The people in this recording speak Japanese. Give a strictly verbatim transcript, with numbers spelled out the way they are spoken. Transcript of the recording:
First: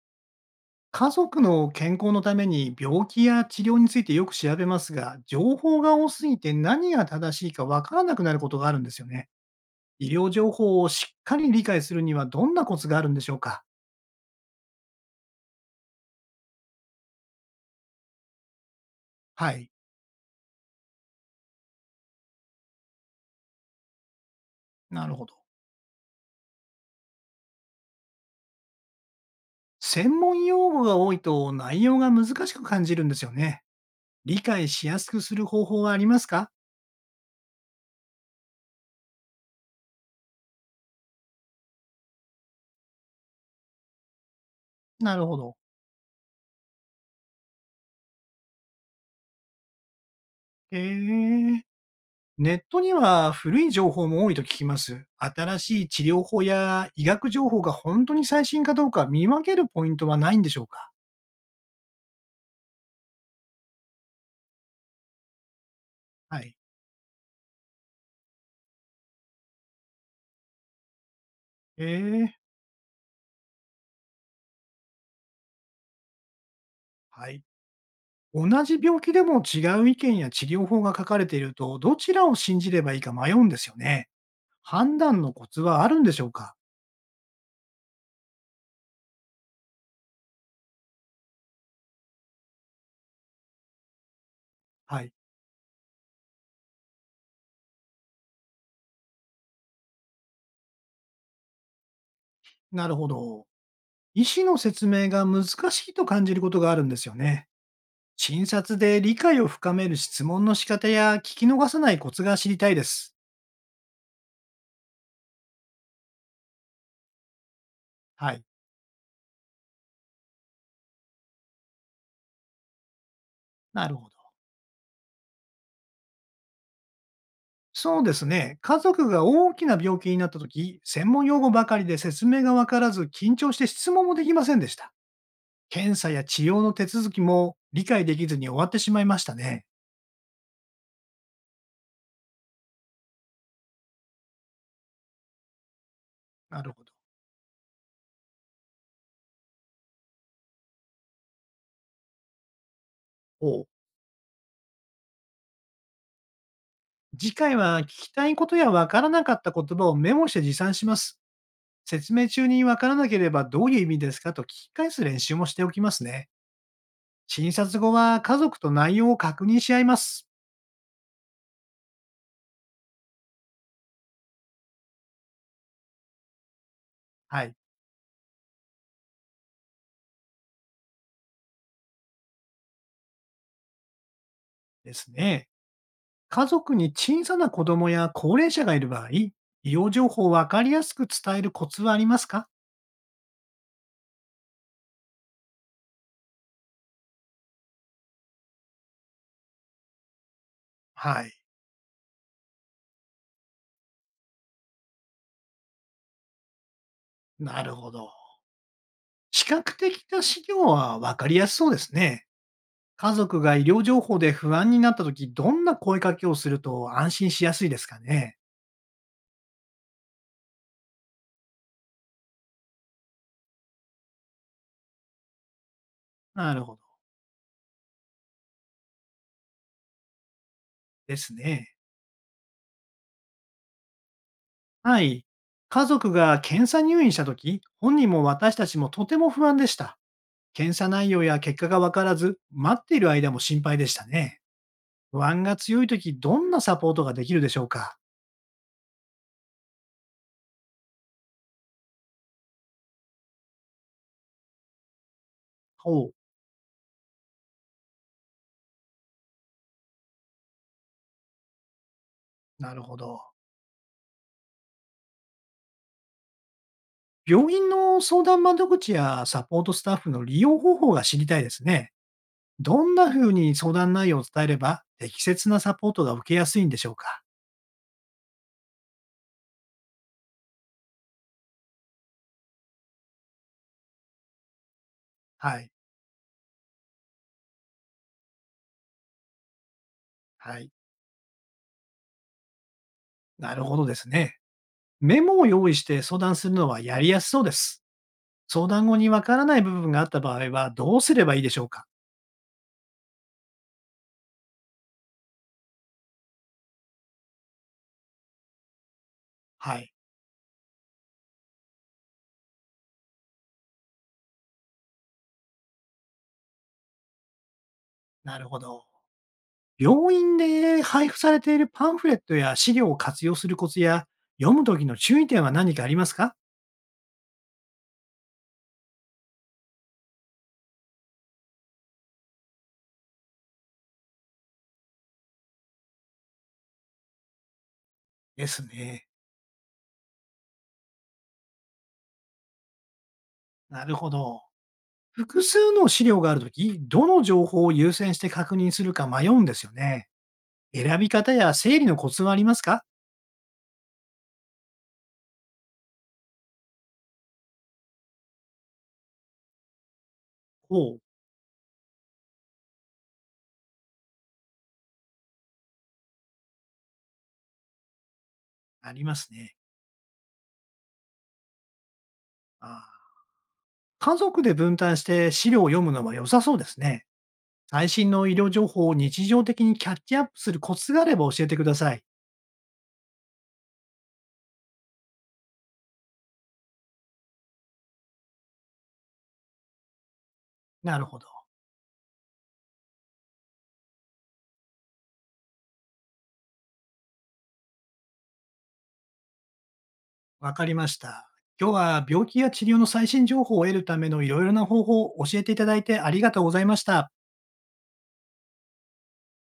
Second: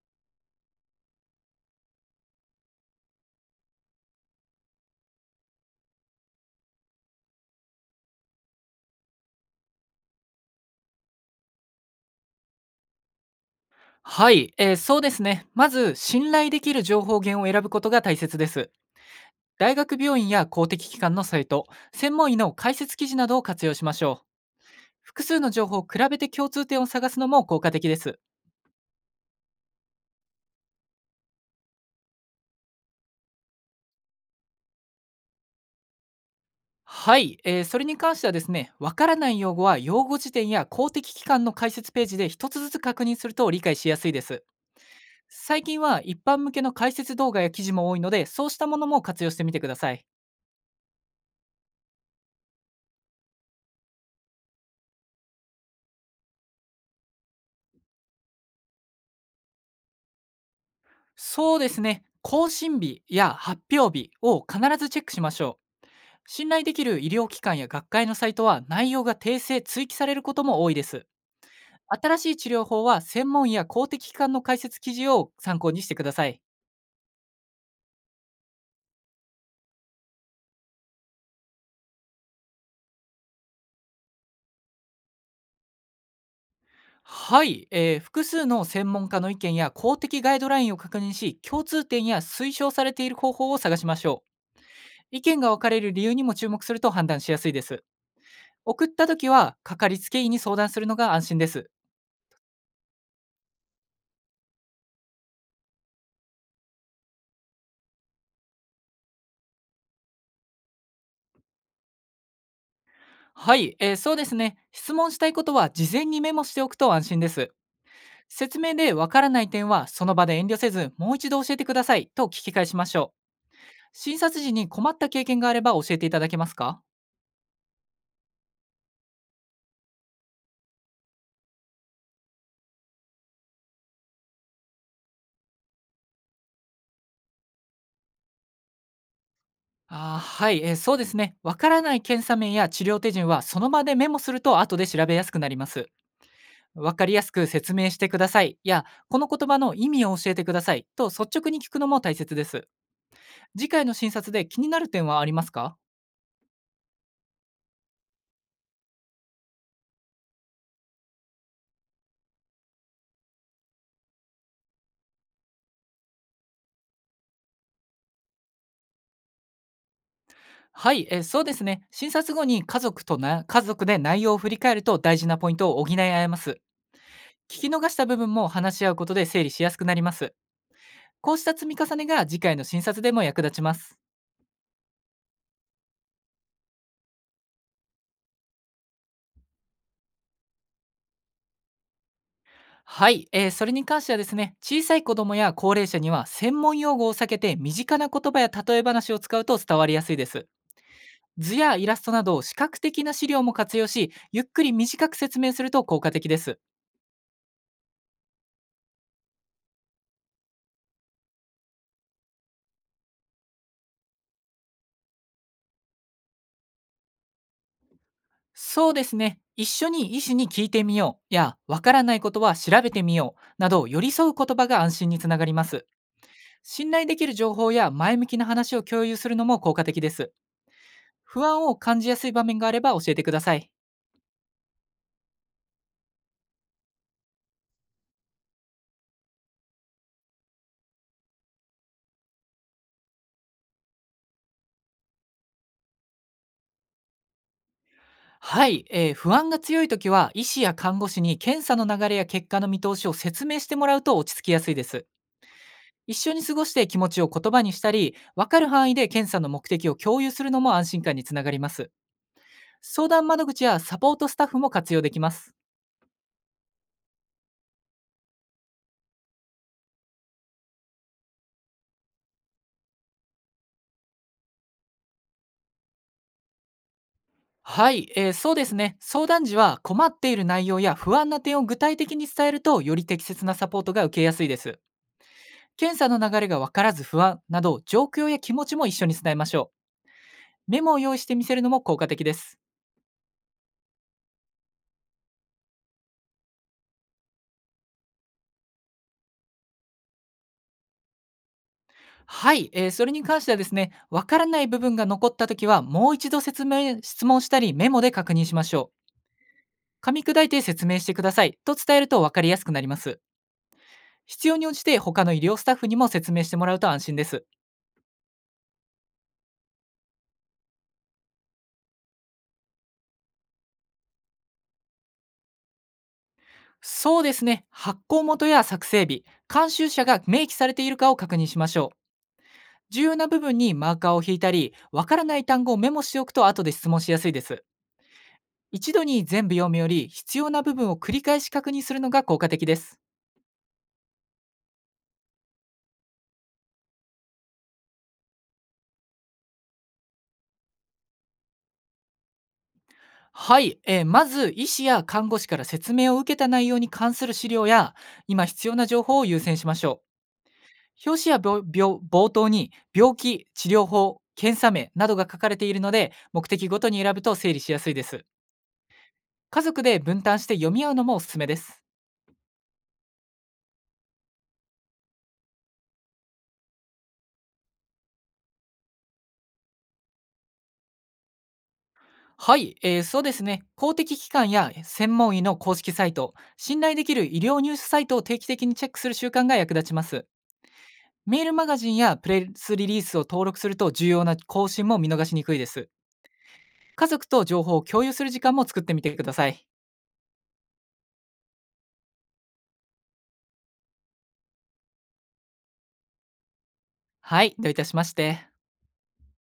家族の健康のために病気や治療についてよく調べますが、情報が多すぎて何が正しいかわからなくなることがあるんですよね。医療情報をしっかり理解するにはどんなコツがあるんでしょうか？はい、えーそうですね。まず、信頼できる情報源を選ぶことが大切です。はい。大学病院や公的機関のサイト、専門医の解説記事などを活用しましょう。なる複ほど。数の情報を比べて共通点を探すのも効果的です。専門用語が多いと内容が難しく感じるんですよね。理解しやすくする方法はありますか？はい、えーそれに関してはですね、わからない用語は用語辞典や公的機関の解説ページで一つずつ確認すると理解しやすいです。なるほど。最近は一般向けの解説動画や記事も多いので、そうしたものも活用してみてください。へえ。ネットには古い情報も多いと聞きます。新しい治療法や医学情報が本当に最新かどうか見分けるポイントはないんでしょうか？そうですね。更新日や発表日を必ずチェックしましょう。は信い。頼できる医療機関や学会のサイトは内容が訂正・追記されることも多いです。え新しー、い治療法は専門医や公的機関の解説記事を参考にしてください。はい。同じ病気でも違う意見や治療法が書かれていると、どちらを信じればいいか迷うんですよね。判断のコツはあるんでしょうか？はい、えー複数の専門家の意見や公的ガイドラインを確認し、共通点や推奨されている方法を探しましょう。はい。意見が分かれる理由にも注目すると判断しやすいです。送った時は、かかりつけ医に相談するのが安心です。なるほど。医師の説明が難しいと感じることがあるんですよね。診察で理解を深める質問の仕方や聞き逃さないコツが知りたいです。はい、えーそうですね。質問したいことは事前にメモしておくと安心です。はい。説明でわからない点はその場で遠慮せず、もう一度教えてくださいと聞き返しましょう。なるほど。診察時に困った経験があれば教えていただけますか？そうですね。家族が大きな病気になった時、専門用語ばかりで説明がわからず、緊張して質問もできませんでした。検査や治療の手続きも理解できずに終わってしまいましたね。あー、はい、えーそうですね。わからない検査名や治療手順はその場でメモすると後で調べやすくなります。なるほど。わかりやすく説明してくださいや、この言葉の意味を教えてくださいと率直に聞くのも大切です。おう。次回の診察で気になる点はありますか？次回は聞きたいことやわからなかった言葉をメモして持参します。説明中にわからなければどういう意味ですかと聞き返す練習もしておきますね。診察後は家族と内容を確認し合います。はい、え、そうですね。診察後に家族とな家族で内容を振り返ると大事なポイントを補い合えます。はい。聞き逃した部分も話し合うことで整理しやすくなります。こうした積み重ねが次回の診察でも役立ちます。ですね。家族に小さな子供や高齢者がいる場合、医療情報をわかりやすく伝えるコツはありますか？はい、えー、それに関してはですね、小さい子供や高齢者には専門用語を避けて身近な言葉や例え話を使うと伝わりやすいです。はい。図やイラストなど視覚的な資料も活用し、ゆっくり短く説明すると効果的です。なるほど。視覚的な資料はわかりやすそうですね。家族が医療情報で不安になったとき、どんな声かけをすると安心しやすいですかね？そうですね。一緒に医師に聞いてみようや、わからないことは調べてみようなど、寄り添う言葉が安心につながります。なるほど。信頼できる情報や前向きな話を共有するのも効果的です。です不安ね。を感じやすい場面があれば教えてください。はい。家族が検査入院したとき、本人も私たちもとても不安でした。検査内容や結果が分からず、待っている間も心配でしたね。不安が強いとき、どんなサポートができるでしょうか？はい、えー不安が強い時は、医師や看護師に検査の流れや結果の見通しを説明してもらうと落ち着きやすいです。ほう、一緒に過ごして気持ちを言葉にしたり、わかる範囲で検査の目的を共有するのも安心感につながります。なるほ相ど。談窓口やサポートスタッフも活用できます。病院の相談窓口やサポートスタッフの利用方法が知りたいですね。どんな風に相談内容を伝えれば、適切なサポートが受けやすいんでしょうか？はい、えーそうですね。相談時は困っている内容や不安な点を具体的に伝えると、より適切なサポートが受けやすいです。はい、検査の流れが分からず不安など、状況や気持ちも一緒に伝えましょはい。う。メモを用意して見せるのも効果的です。なるほどですね。メモを用意して相談するのはやりやすそうです。相談後にわからない部分があった場合はどうすればいいでしょうか？はい、えーそれに関してはですね、分からない部分が残ったときは、もう一度説明、質問したり、メモで確認しましょはい、う。噛み砕いて説明してくださいと伝えると分かりやすくなります。必要に応じて他の医療スタッフにも説明してもらうと安心です。なるほど。病院で配布されているパンフレットや資料を活用するコツや、読む時の注意点は何かありますか？そうですね。発行元や作成日、監修者が明記されているかを確認しましょう。重要な部分にマーカーを引いたり、わからない単語をメモしておくと後で質問しやすいです。です一度ね。に全部読むより、必要な部分を繰り返し確認するのが効果的です。なるほど。複数の資料があるとき、どの情報を優先して確認するか迷うんですよね。選び方や整理のコツはありますか？はい、えーまず医師や看護師から説明を受けた内容に関する資料や今必要な情報を優先しましょう。ほう、表紙や病病冒頭に病気、治療法、検査名などが書かれているので、目的ごとに選ぶと整理しやすいです。ありますね。家族で分担して読み合うのもおすすめです。ああ、家族で分担して資料を読むのは良さそうですね。最新の医療情報を日常的にキャッチアップするコツがあれば教えてください。はい、えー、そうですね。公的機関や専門医の公式サイト、信頼できる医療ニュースサイトを定期的にチェックする習慣が役立ちます。なるほど。メールマガジンやプレスリリースを登録すると重要な更新も見逃しにくいです。家族と情報を共有する時間も作ってみてください。わかりました。今日は病気や治療の最新情報を得るためのいろいろな方法を教えていただいてありがとうございました。はい、どういたしまして。